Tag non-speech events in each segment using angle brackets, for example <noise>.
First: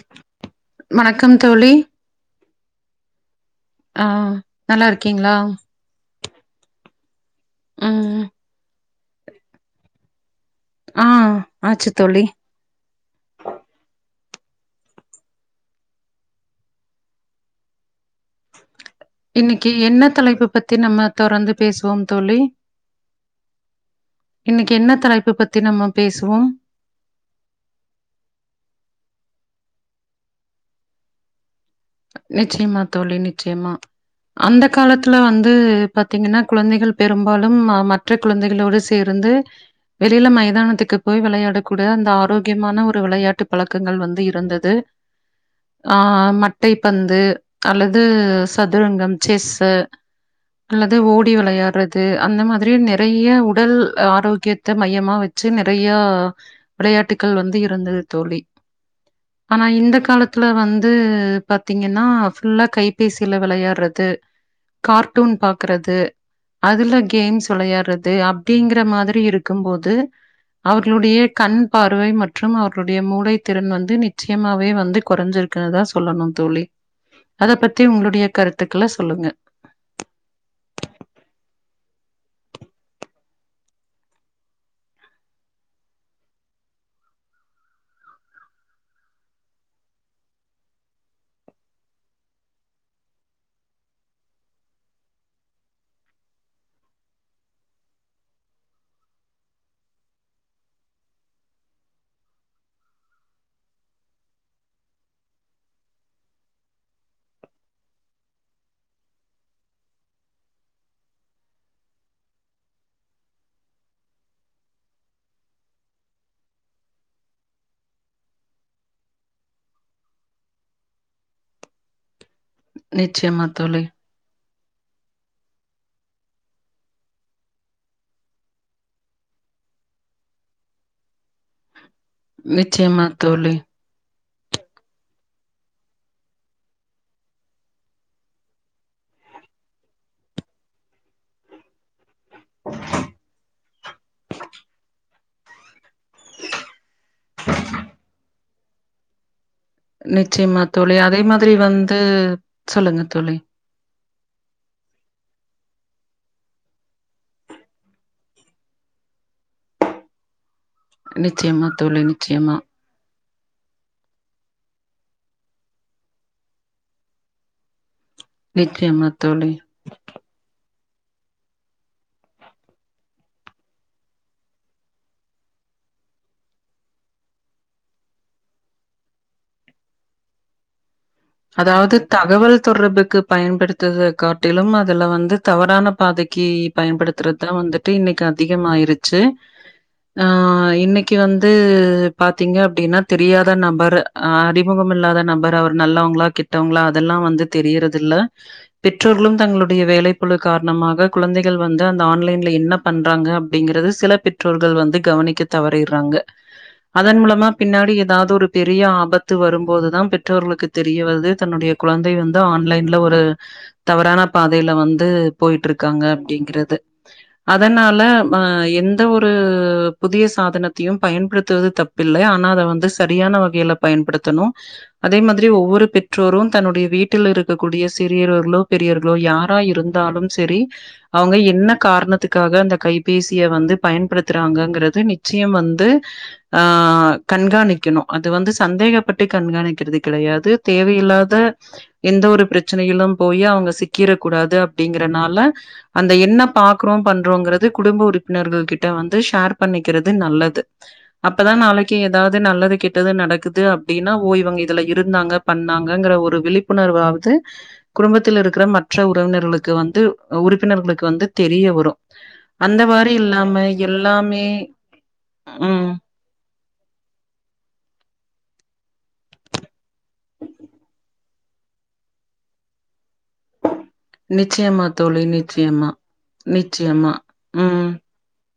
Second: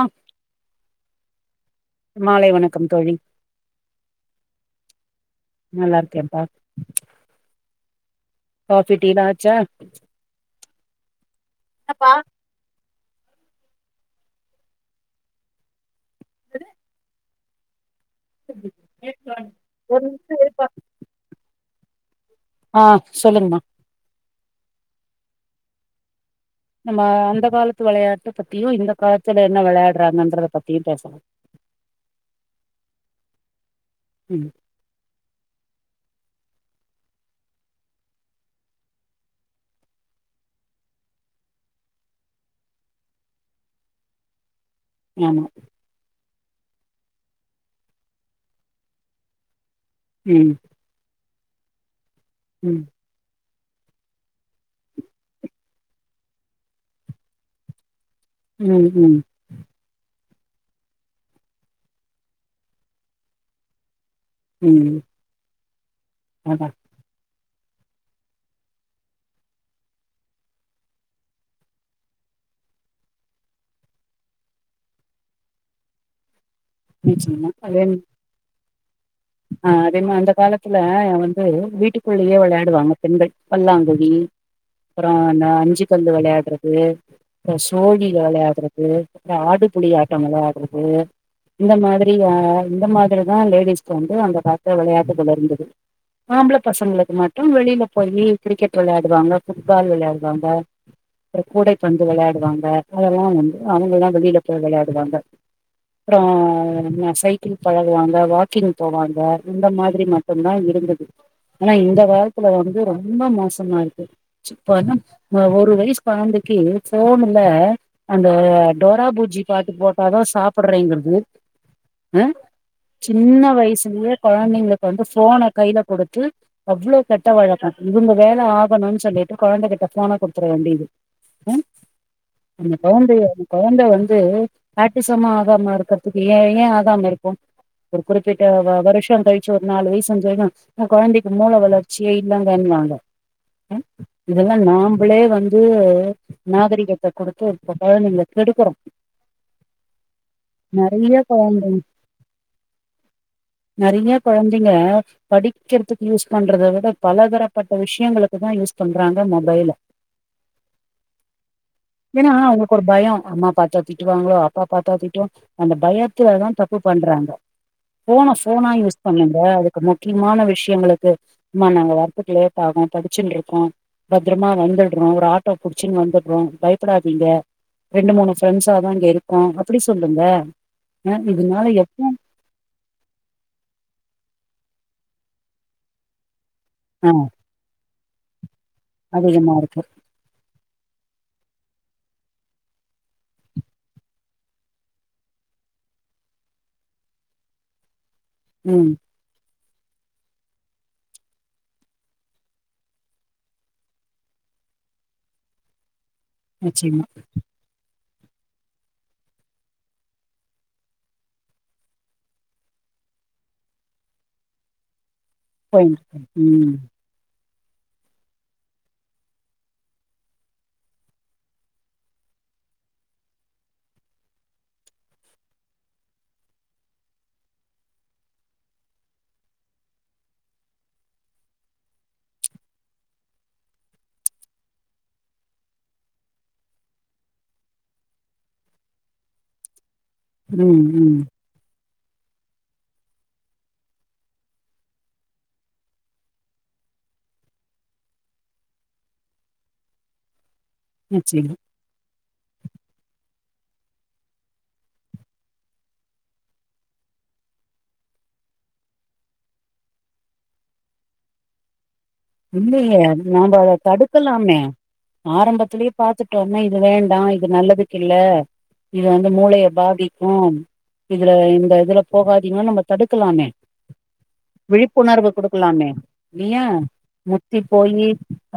ஆ வணக்கம் தோழி க்கம் தோழி ஆ நல்லாருக்கீங்ளா நல்லா இருக்கேன்ப்பா ம் ஃபிட்டிலா ஆச்சா ஆ ஆச்சு தோழி <unintelligible> <unintelligible> இன்னிக்கு ஒரு என்ன நிமிஷோ தலைப்பு இருப்பா பத்தி நம்ம தொரந்து பேசுவோம் தோழி ஆ சொல்லுங்கமா இன்னிக்கு என்ன தலைப்பு பத்தி நம்ம பேசுவோ நம்ம அந்த காலத்து வெளையாட்ட பத்தியு இந்த காலத்து ல என்ன வெளையாட்றாங்கன்றத பத்தியு பேச நிச்சியமா தோழி நிச்சயமா ம் அந்த காலத்துல வந்து பாத்தீங்கன்னா குழந்தைகள் பெரும்பாலும் அ மற்ற குழந்தைகளோடு சேர்ந்து வெளில மைதானத்துக்கு போய் வெளையாடக்கூட அந்த ஆரோக்கியமான ஒரு வெளையாட்டு பழக்கங்கள் வந்து இருந்தது ஆமா ஆ அ மட் டை பந்து அல்லது சதுரங்கம் செஸ்ஸு ம் அல்லது ஓ டி‌ வெளையாட்ற து அந்த மாதிரி ம் நெறைய உ டல் ஆரோக்கியத்த மையமா வெச்சு நெறைய விளையாட்டுக்கள் வந்து இருந்தது தோழி ம் ம் ஆனா இந்த கால த்துல வந்து பாத்தீங்கன்னா ஃபுல்லா கைபேசில வெளயாட்றது ம் கார்ட்டூன் பாக்குறது அதா அதுல கேம்ஸ் வெளயார்றது அப்டிங்கிற மாதிரி இருக்கும் போது அவர்களுடைய கண் பார்வை மற்றும் அவர்களுடைய மூளை திறன் வந்து நிச்சயமாவே வந்து கொறஞ்சிருக்குனுதா சொல்லனு தோழி நிச்சயமா அத அதே பத்தி உங்ளுடைய கரு த்துக்ள ஆ அதே மா அந்த காலத்துல வந்து வீட்டுக் குள்ளயே விளையாடுவாங்க பெண்கள் பல்லாங்குழி அப்புறோம் னா அந்த அஞ்சு கல்லு விளையாடுறது அப்புறம் சோழில விளையாட்றது அப்புறோம் ஆடு புலி ஆட்டம் விளையாட்றது இந்த மாதிரி இந்த மாதிரி தான் லேடிஸ் வந்து அந்த காலத்துல விளையாட்டுகள் இருந்தது ஆம்பள பசங்களுக்கு மட்டும் வெளில போயி கிரிக்கெட் விளையாடுவாங்க ஃபுட்பால் விளையாடுவாங்க அப்றோம் கூடைப்பந்து விளையாடுவாங்க அதெல்லாம் வந்து அவுங்கல்லாம் வெளியில போய் விளையாடுவாங்க அப்றோம் ஆ சைக்கிள் பழகுவாங்க வா க்கிங் போவாங்க இந்த மாதிரி மட்டும்தான் இருந்தது ஆனா இந்த காலத்துல வந்து ரொம்ப மோசமா இருக்கு இப்ப வந்து ஒரு வயசு குழந்தைக்கு ஃபோன்னுல அந்த டோரா பூஜ்ஜி பாட்டு போட்டாதான் சாப்பிட்றேங்கிறது ஆ சின்ன நிச்சயமா தோழி, வயசுலேயே கொழந்தைங்க இப்ப வந்து ஃபோன கையில கொடுத்து அவ்ளோ கெட்ட வழக்கம் இவுங்க வேல ஆகணும்ன்னு சொல்லிட்டு குழந்தைகிட்ட ஃபோன கொடுத்துர வேண்டியது ம் அந்த நிச்சயமா குழந்தைய அந்த தோழி. குழந்தைய வந்து <unintelligible> ட்டிசமா ஆகாம இருக்கற்துக்கு ஏன் ஏன் ஆகாமருக்கும் ஒரு குறிப்பிட்ட வருஷோம் கழிச்சு ஒரு நாலு வயசு அஞ்சு வயசு குழந்தைக்கு மூல வளர்ச்சியே இல்லங்கன்னுவாங்க இதெல்லாம் நாம்பளே வந்து நாகரிகத்த கொடுத்துப் குழந்தைங்கள கெடுக்குறோம் நிச்சியமா தோழி அதே மாதிரி வந்து சொல் நறைய குழந்தைங்க படிக் கிறதுக்கு யூஸ் பண்றத விட பலதரப்பட்ட விஷ்யங்களுக்கு தான் யூஸ் பண்றாங்க மொபைல்ல நிச்சியமா தோழி நிச்சியமா ஒரு பயோ அம்மா பாத்தா திட்டுவாங்களோ அப்பா பாத்தா திட்டுவாங்களோ அந்த பயத்துலதான் தப்பு பண்றாங்க ஃபோன ஃபோனா யூஸ் நிச்சயமா பண்ணுங்க தோழி. அதுக்கு முக்கியமான விஷியங்கள மா நாங்க வர்த்துக்கு லேட் ஆகும் படிச்சின்னு இருக்கோம் பத்ரமா வந்துடுறோம் ஒரு ஆட்டோ புடிச்சின்னு வந்துடுறோம் பயப்படாதிங்க ரெண்டு மூணு ப்ரெண்ட்ஸாதான் இங்க இருக்கோம் அப்படி சொல்லுங்க அ இதனால அதாவது எப்போ தகவல் தொடர்புக்கு பயன்படுத்தறது காட்டிலும் அதுல வந்து தவறான பாதை க்கி ஆ பயன்படுத்துறது தான் வந்து ட்டு அது இன்னைக்கு அதி கமாயிருச்சி அதிகமா இருக்கு ஆ இன்னைக் கீவந்து பாத்திங்கன அப்டினா தெரியாத நம்பர் அறிமுகம் இல்லாத நபர் அவர் நல்லவங் களா கெட்டவங்களா அதலாம் வந்து தெரியறது இல்ல ம் பெற்றோர்களும் தங்களு நறைய வேலை பழு காரணமாக குழந்தைகள் வந்து அந்த ஆன்லைல என்ன பண்றாங்க அப்டிங்கறத சில பெற்றோர்கள் வந்து கவனிக்க தவறிறாங்க நிச்சயமா அதன் மூலமா பின்னாடி ஏ தாவது ஒரு பெரிய ஆபத்து வரும்போதுதா பெற்றோர்களுக்கு தெரியவருது தன்னுடைய குழந்தை வந்து ஆன்லைன்ல ஒரு தவறான பாதையில வந்து போயிட்டு இருக்காங்க போயின்ருக்கு ம் அப்படிங்கிறது அதனால ப எந்த ஒரு புதிய சாதனத்தையும் பயன்படுத்துவது தப்பில்ல ஆனா அதை வந்து சரியான வகையில பயன்ப்படுதனும் அதே மாதி ரி ஒவ்வொரு பெற்றோரும் தன்னுடைய வீட்டில இருகக்கூடிய சிறியோர்களோ பெரியோர்களோ யாரா இருதாலும் செரி அவுங்க என்ன காரணதுக்காக அந்த கைபேசிய வந்து பயன்படுதுறாங்கங்கிறத நிச்சயம் வந்து ஆ கண்காணிக்கனும் அது வந்து சந்தேகபட்டு கண்காணிக்கிறது கெடையாது ம் ம் தேவையில்லாத எந்த ஒரு பிரசனையிலு போயி அவுங்க சிக்கிர கூடாது அப்பிடிங்றனால அந்த என்ன பாக்றோ பண்றோங்கிறது குடும்ப உறுபினர்கள் கிட்ட வந்து ஷேர் பண்ணிகிறது நல்லது அப்பதா நிச்சயமா. நாளைக்கி தாது நல்லது கெட்டது நடகுது அப்பிடினா ஓ இவங்க இதா இதுல இருந்தாங்க பண்ணாங்கிர ஒரு விழிபுணர்வாது குடுபத்தில இருக்கிற மற்ற உறவினர்களுக்கு வந்து உறுபினர்களுக்கு வந்து தெரிய வரு இல்லிங்க நாம்ப அத எல்லாமே தடுக்கலாமே ம். ஆரம்பத்திலியே பாத்துட்டோன்னா இப் இது வேண்டா இது நல்லதுக்கு இல்ல இது வந்து மூளைய பாதிக்கு இதுல இந்த இதுல போகாதிங்கன் நம்ம தடுக் க்கலாமே நிச்சயமா தோழி, விழிப்புணர்வு குடுக்கலாமே நிச்சயமா, நீயா நிச்சயமா. தி ம், போயி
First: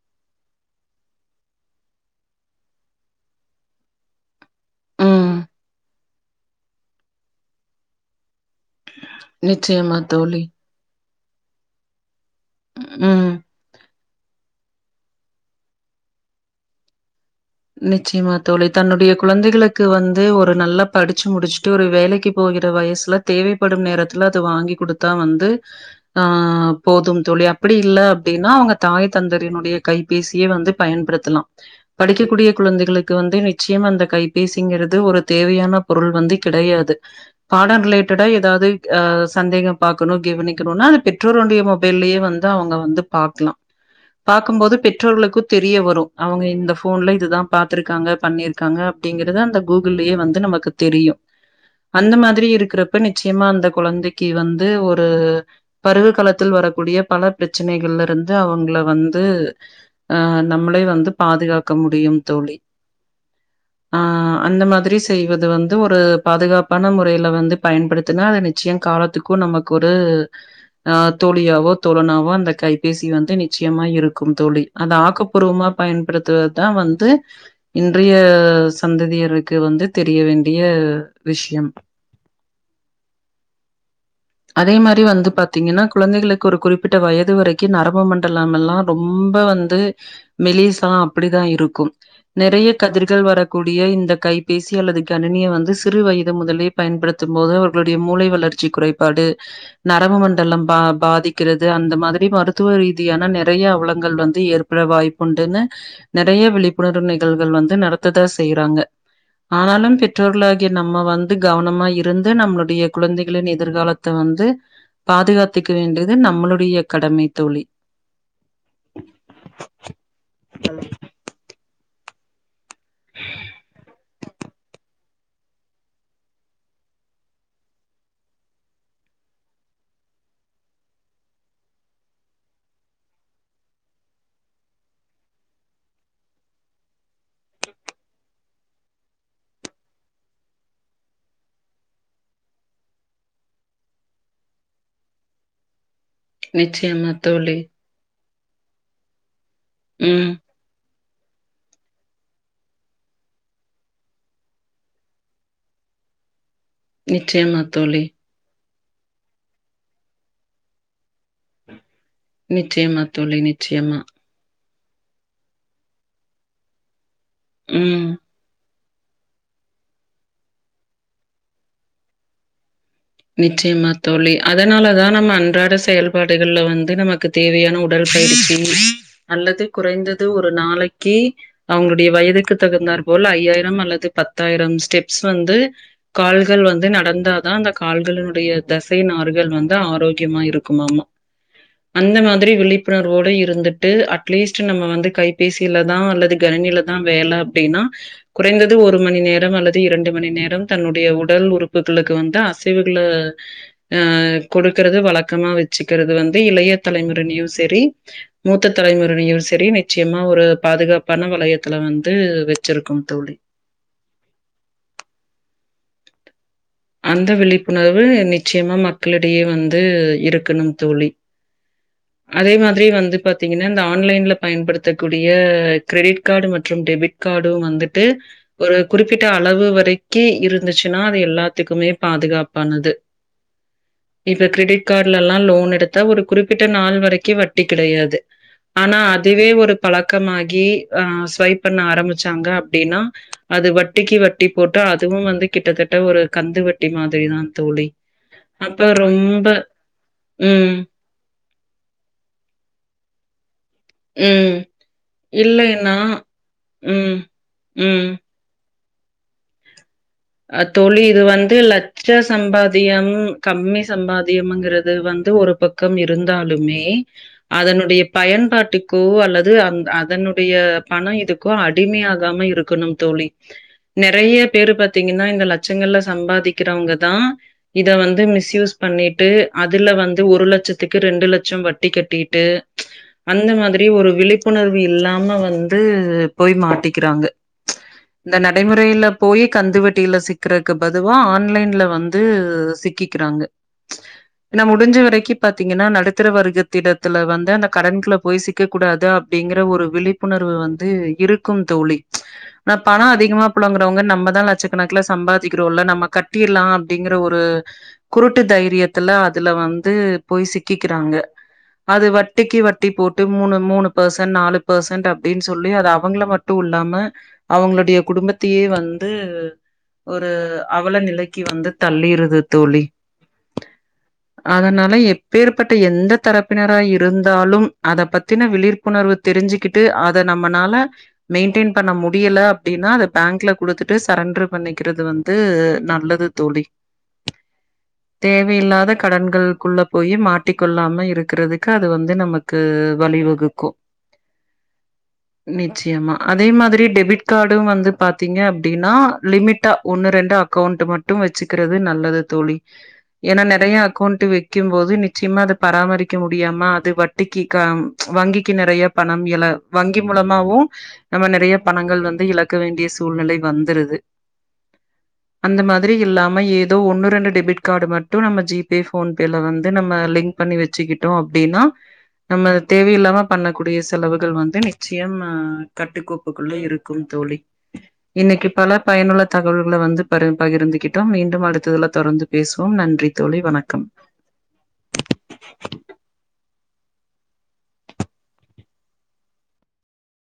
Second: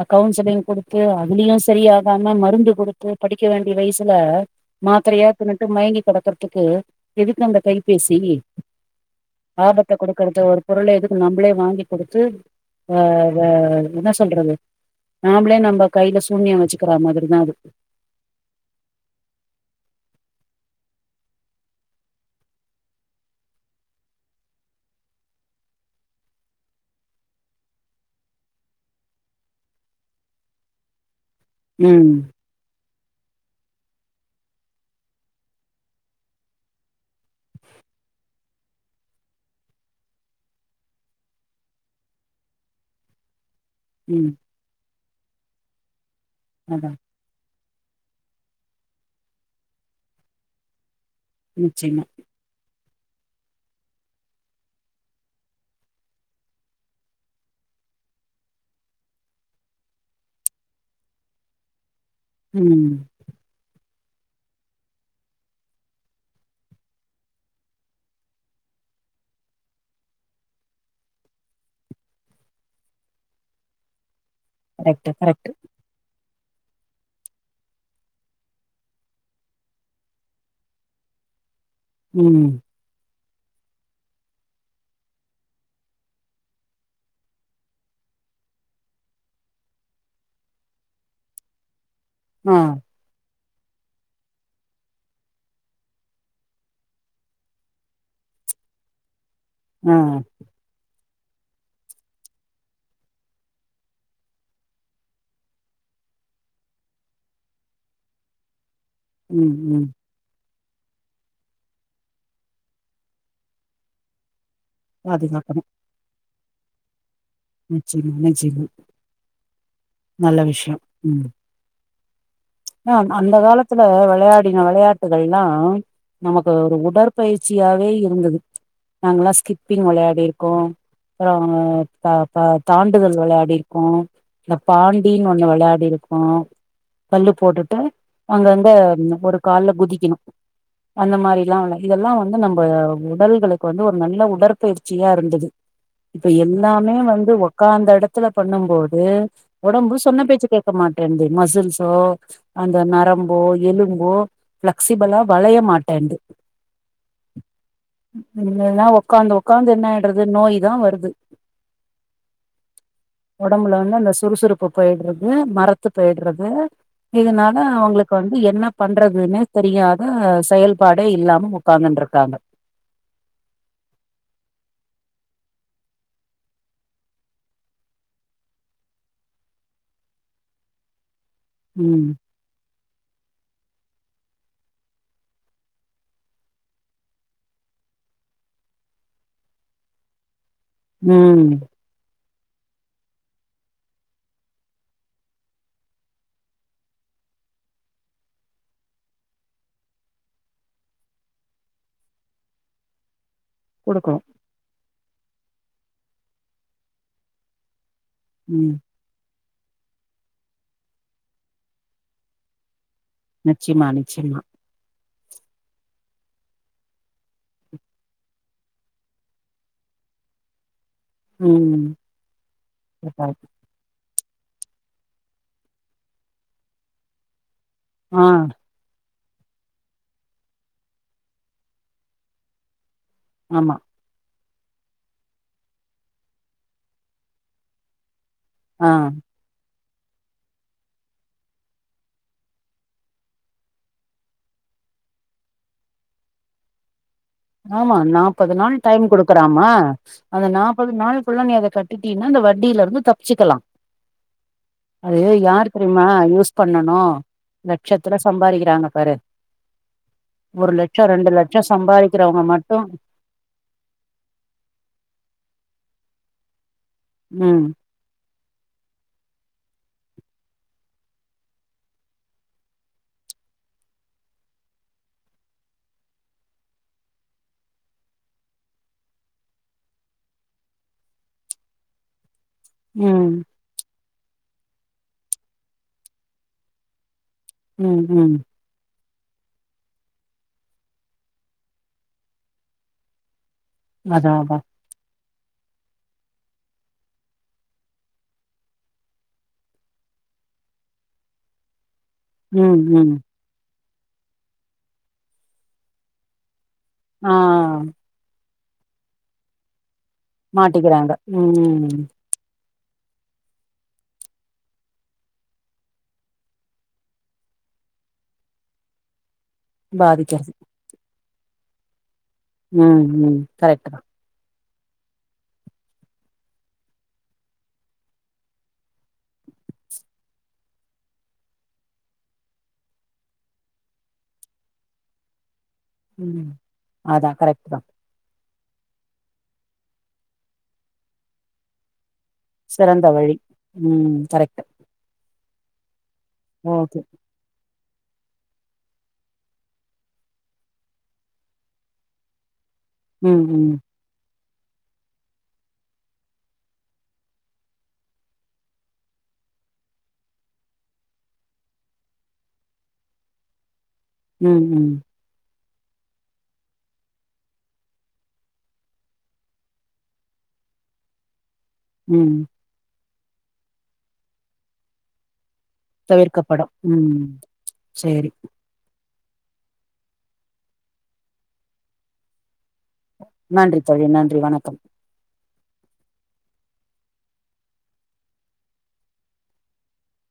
அ கவுன்சிலிங் குடுத்து அதிலியு சரியாகாம மருந்து குடுத்து படிக்க வேண்டிய வயசுல மாதிரையா ம். தின்னுட்டு மயங்கி கடக்கறதுக்கு எதுக்கு அந்த கைபேசி ஆபத்த நிச்சயமா குடுக்கறதோ தோழி. ஒரு பொருள எதுக்கு நம்மளே வாங்கி குடுத்து ஆ ம். வே என்னா சொல்றது நாமளே நம்ம கையில சூனியுயோ வச்சிக்கிற மாரி நிச்சியமா தோழி தன்னுடைய குழந்தைகளுக்கு வந்து ஒரு ஒரு நல்லா படிச்சி முடிச்சிட்டு ஒரு வேலைக்கு போகிற வயசில தேவைப்படு நேரத்தில அது வாங்கி குடுத்தா வந்து ஆ போது தோழி அப்பிடி இல்ல அப்பிடின்னா அவுங்க தாய் தந்தையிரினுடைய கைபேசியே வந்து பயன்படுத்தலா ம் ட்டு கூடிய குழந்தைகளுக் க்கு வந்து நிச்சயம் அந்த கைபேசிங்கிறது ஒரு தேவையான பொருள் வந்து கிடையாது பாடோ ரிலேட்டடா தாது ஆ சந்தேக பாக்கணு கவனிக்கணுன்னா அது பெற்றோருடைய மொபைல்லயே வந்து அவுங்க வந்து பாக்கலா ம் பாக்கும்போது பெற் ற்றோகளுக்கு தெரிய வரு அவுங்க இந் அதா ஃபோன்ல இதுதா பாத்திருக்காங்க பண்ணியிருக்காங்க அப்பிடிங்கறத அந்த கூகுள்ளியே வந்து நமக்கு தெரியு நிச்சயமா அந்த மாதிரி இருக்கிற இப்ப நிச்சியமா அந்த குழந்தைக்கு வந்து ஒரு பருவ காலத்தில் வரக்கூடிய பண பிரச்சனைகள்ல இருந்து அவுங்கள வந்து ஆ நம்மளே வந்து பாதுகாக்க க்க முடியும் தோழி. ம் ஆ அந்த மாதிரி செய்வது வந்து ஒரு பாதுகாப்பான முறையில வந்து பயன்படுத்துங்க அது நிச்சியோ காலத்துக்கு நமக்கு ஒரு அ தோழியாவோ தோழனாவோ அந்த கைபேசி வந்து நிச்சியமா இருக் கும் தோழி அது கரெக்ட்டு கரெக்ட்டு ஆக்கப்பூர்வமா பயன்படுத் த்துதா வந்து இன்றைய சந்ததியருக்கு வந்து தெரிய வேண்டிய விஷ்யம் ம் அதே மாரி வந்து பாத்தீங்கன்னா குழந்தைகளுக்கு ஒரு குறிப்பிட்ட வயது வரைக்கு நரம்பு மண்டலம் எல்லாம் ரொம்ப வந்து மெலிசா இப்பிடிதா இருக்கு ஆ நெறைய கதிர்கள் வர கூடிய இந்த கைபேசி அல்லது கணினிய வந்து சிறு வயது முதலே பயன்படுத்து போது அவர்களுடைய மூளை வளர்ச்சி குறைபாடு ஆ நரம்பு மண்டலம் பா பாதிக்கிறது அந்த மாதிரி மருத்துவ ரீதியான நெறைய அவலங்கள் வந்து ஏற்பட வாய்ப்புண்டுன்னு நெறைய விழிப்புணர்வு நிகழ்வுகள் வந்து நடத்ததா செய்யறாங்க ம் ம் ஆனாலு பெற்றோர்கள கிய நம்ம வந்து கவனமா இருந்து நம்மளுடைய குழந்தைகளின் எதிர்காலத்த வந்து பாதுகாக்கணு பாதுகாத்துக்க வேண்டியது நம் நம்மளுடைய கடமை தோழி. நிச்சியம் நிச்சியமா நல்ல விஷ்யோ ம் நாம் அந்த காலத்துல விளையாடின விளையா த்துகலில்லா நமக்கு ஒரு உடற்பயிற்சியாவே இருந்தது நாங்கல்லா ஸ்கிப்பிங் விளையாடி இருக்கோ அப்புறோ த ப தாண்டுதல் விளையாடி இருக்கோ இ பாண்டினு ஒண்ணு விளையாடி இருக்கோ கல்லு போட்டுட்டு அங்கங்க ஒரு கால்ல குதிக்கிணு அந்த மாரில்லா இதெல்லா வந்து நம்ம உடல்களுக்கு வந்து ஒரு நல்ல உடற்பயிற்சியா இருந்தது இப்ப எல்லாமே நிச்சயமா வந்து தோழி. உக்காந்த எடத் த்தல பண்ணு போது ஒடம்பு சொன்ன ம். பேச்ச கேட்கமாட் ரென்டி மசுல்ஸ்ஸோ அந்த நரம்போ எலும்போ பிளெக்சிஃபிளா வளையமாட்டேன்து நிச்சயம்மா தோழி இல்லனா உக்காந்து உக்காந்து என்னயிடறது நோய்தா வருது நிச்சயமா தோழி நிச்சயமா ப்பு போயிடறது மரத்து போயிடறது இதனால ம். அவங்களுக்கு வந்து என்ன பண்றதுனே தெரியாத செயல்பாடே இல்லாம உட்காந்துன்டுருக்காங்க நிச்சயமா தோழி அதனாலதா நம்ம அன்றாட செயல்பாடுகள்ல வந்து நமக்கு தேவையான உடல் பயிற்சி அல்லது குறைந்தது ஒரு நாளைக்கி அவுங்களுடைய ம் வயதுக்கு தகுந்தார் போல ஐய்யாயிர டம் அல்லது பத்தாயிரம் ஸ்டெப்ஸ் வந்து கால்கள் வந்து நடந்தாதா அந்த கால்களன்னுடைய தசை நாறுகள் வந்து ஆரோக்கியமா இருக் க்குமாமா ம் அந்த மா ட்ரி விழிப்புணர்வோடு இருந்துட்டு அட்லீஸ்ட் நம்ம வந்து கைபேசியிலதா அல்லது கனிணிலதா வேல அப்பிடின்னா குறைந்தது ஒரு மணி நேரம் அல்லது இரண்டு மணி நேரம் தன்னுடைய உடல் உறுப்புகளுக்கு வந்து அச சிவுகள அ குடுக்கணு குடுக்கறது வழக்கமா வச் ச்சிக்கிறது வந்து இளைய தலைமுறை நியூசேரி மூத்த ம் தலைமுறையிலு சே திரி நிச்சயமா ஒரு பாதுகாப்பான வளையத்துல வந்து வச்சிருக்கு நிச்சிமா நிச்சிமா அந்த விழிப்புணர்வு நிச்சியமா மக்களிடையே வந்து இருக்கணு தோழி ம். அதே மாதிரி வந்து கட்டாயம். பாத்தீங்கன்னா இந்த ஆன்லைன்ல பயன்படுத்தக்கூடிய கிரெடிட் காடு மற்றும் டெபிட் காடு டு வந்துட்டு ஆ ஒரு குறிப் ப்பிட்ட அளவு வரைக்கி இருந்துச்சுன்னா அது எல்லாத் த்துக்குமே பாதுகாப்பானது ஆமா இப்ப கிரெடிட் காடுல எல்லா லோன் எடுத்தா ஒரு குறிப்பிட்ட நாள் வரைக்கு வட்டி கிடையாது ஆ ஆனா அதுவே ஒரு பழக்கமாகி ஆ ஸ்வைப் பண்ண ஆரம்பிச்சாங்க அப்பிடின்னா அது வட்டிக்கு வட்டி போட்டு அதுவு வந்து கிட்டத்தட்ட ஒரு கந்து வட்டி மா ஆமா நாப்பது நாள் டைம் ரொம்ப குடுக்குறாம அந்த ம், நாப்பது நாள் குள்ள நீ அத கட்டடீனா இந்த வட்டியில இருந்து தப்பிச்சுக்கலா ம். அது யார் இல்லைன்னா தெரியுமா யூஸ் பண்ணனு ம், ம். லட்சத்துல சம்பாரிக்கிறாங்க பர அ தோழி இது வந்து லட்ச சம்பாரிக்கிறவங்க மட்டும் சம்பாத்தியம் கம்மி சம்பாத்தியங்கறது வந்து ஒரு பக் க்கம் இருந்தாலுமே மே ம். அதனுடைய பயன் பாட்டுக்கோ அல்லது அந் அதனுடைய பணோ இதுக்கோ அடிமையாகாம இருக்கணு தோழி நெறைய பேரு பாத் ட்டிங்கனா இந்த லட்சங்கள்ல சம்பாதிக்கிறவங்கதா இத வந்து மிஸ்யூஸ் பண்ணிட்டு அதுல வந்து ஒரு லட்சத்துக்கு ரெண்டு லட்சம் வட்டி கட்டிட் ட்டு ம். அந்த மாதிரி ஒரு விழிப்புணர்வு இல்லாம வந்து போய் மாட்டிக்கிறாங்க ம். இந்த ம். நடைமுறையில போயே கந்துவட்டியில சிக்கறக்கு பதுவா ஆன்லைன்ல வந்து சிக்கிக்கிறாங்க அதான் நா அதான். முடிஞ்ச வரைக்கு பாத்தீங்கன்னா நடுத்தர வர்க்கத்திடத்துல வந்து அந்த கடன்கள போய் சிக்க கூடாது அப்படிங்கிற ஒரு விழிப்புணர்வு வந்து இருக்கும் தோழி ஆ ம். பணோ ம். அதிகமா புலங்க ரோங்க நம்ப தா லட்சக்கணக்குல சம்பாதிக்கிறோல நம்ம கட்டிர்லா அப் டிங்கிற ஆ ஒரு குருட் ட்டு தைரியத்துல அதுல வந்து போய் மாட்டிக்கிறாங்க. சிக்கிக்கிறாங்க ம். அது வட்டிக்கு வட் வட்டி போட்டு மூணு மூணு பெர்சன்ட் நாலு பெர்சன்ட் அப்டின்னு சொல்லி அது அவங்கள மட்டு இல்லாம அவங்களுடைய குடும்பத்தையே வந் துஉ ஒரு பாதிக்கிறது. அவல நிலைக் க்கி வந்து தள்ளிருது தோழி உ உ கரெக்ட் தா அதனால எப்பேற்பட்ட எந்த தரப்பினரா இருந்தாலு அத பத்தின விழிப்புணர்வு தெரிஞ்சுக்கிட்டு அத நம்மளால மெயின்டெயின் பண்ண முடியல அப்படின்னா அத பேங்க்ல குடுத்துட்டு சரண்ட்ரு பண்ணிக்கிறது வந்து நல்லது ம். தோழி அதான் கரெக்ட்டு தான். தேவ் வ இல்லாத கடன்களுக்குள்ள போய் மாட்டிக் கொள்ளாம இருக்கிறதுக்கு அது வந்து நமக் சிறந்த வழி உ கரெக்டு நிச்சயமா அதே மாதிரி டெபிட் கார்டு வந்து பாத்தீங்க அப்டின்னா லிமிட்டா ஒன்னு ரெண்டு அக்கௌண்ட் மட்டு வச்சுக்கிறது நல்லது தோழி ஏன்னா ம் ம் நறையா அக்கௌண்ட் வச் வக்கும் போது நிச்சயமா அது பராமரிக்க முடியாம அது வட்டிக்கு வங்கிக்கு நறைய பணம் இல வங்கி மூலமாவு நம்ம நறைய பணங்கள் வந்து இழக்க வேண்டிய சூ சூழ்நலை வந்துருது உ உ திரி இல்லாம ஏதோ ஒன்னு ரெண்டு டெபிட் கார்டு மட்டு நம்ம ஜிபே ஃபோன்பேல வந்து நம்ம லிங்க் பண்ணி வச்சுக்கிட்டோ அப்படின்னா ம் நம்ம தேவ இல்லாம பண்ணக்கூடிய செலவுகள் வந்து நிச்சயம்அ கட்டுக்கோப்புக்குள்ள தவிர்க்கப்படும் இருக்கு ம் தோழி சேரி இன்னக்கி பல பயனுள்ள தகவல்கள வந்து பரு பகிர்ந்துகிட்டோம் மீண்டும் அடுத்ததுல தொடர்ந்து பேசு நன்றி தோழி நன்றி வணக்கம்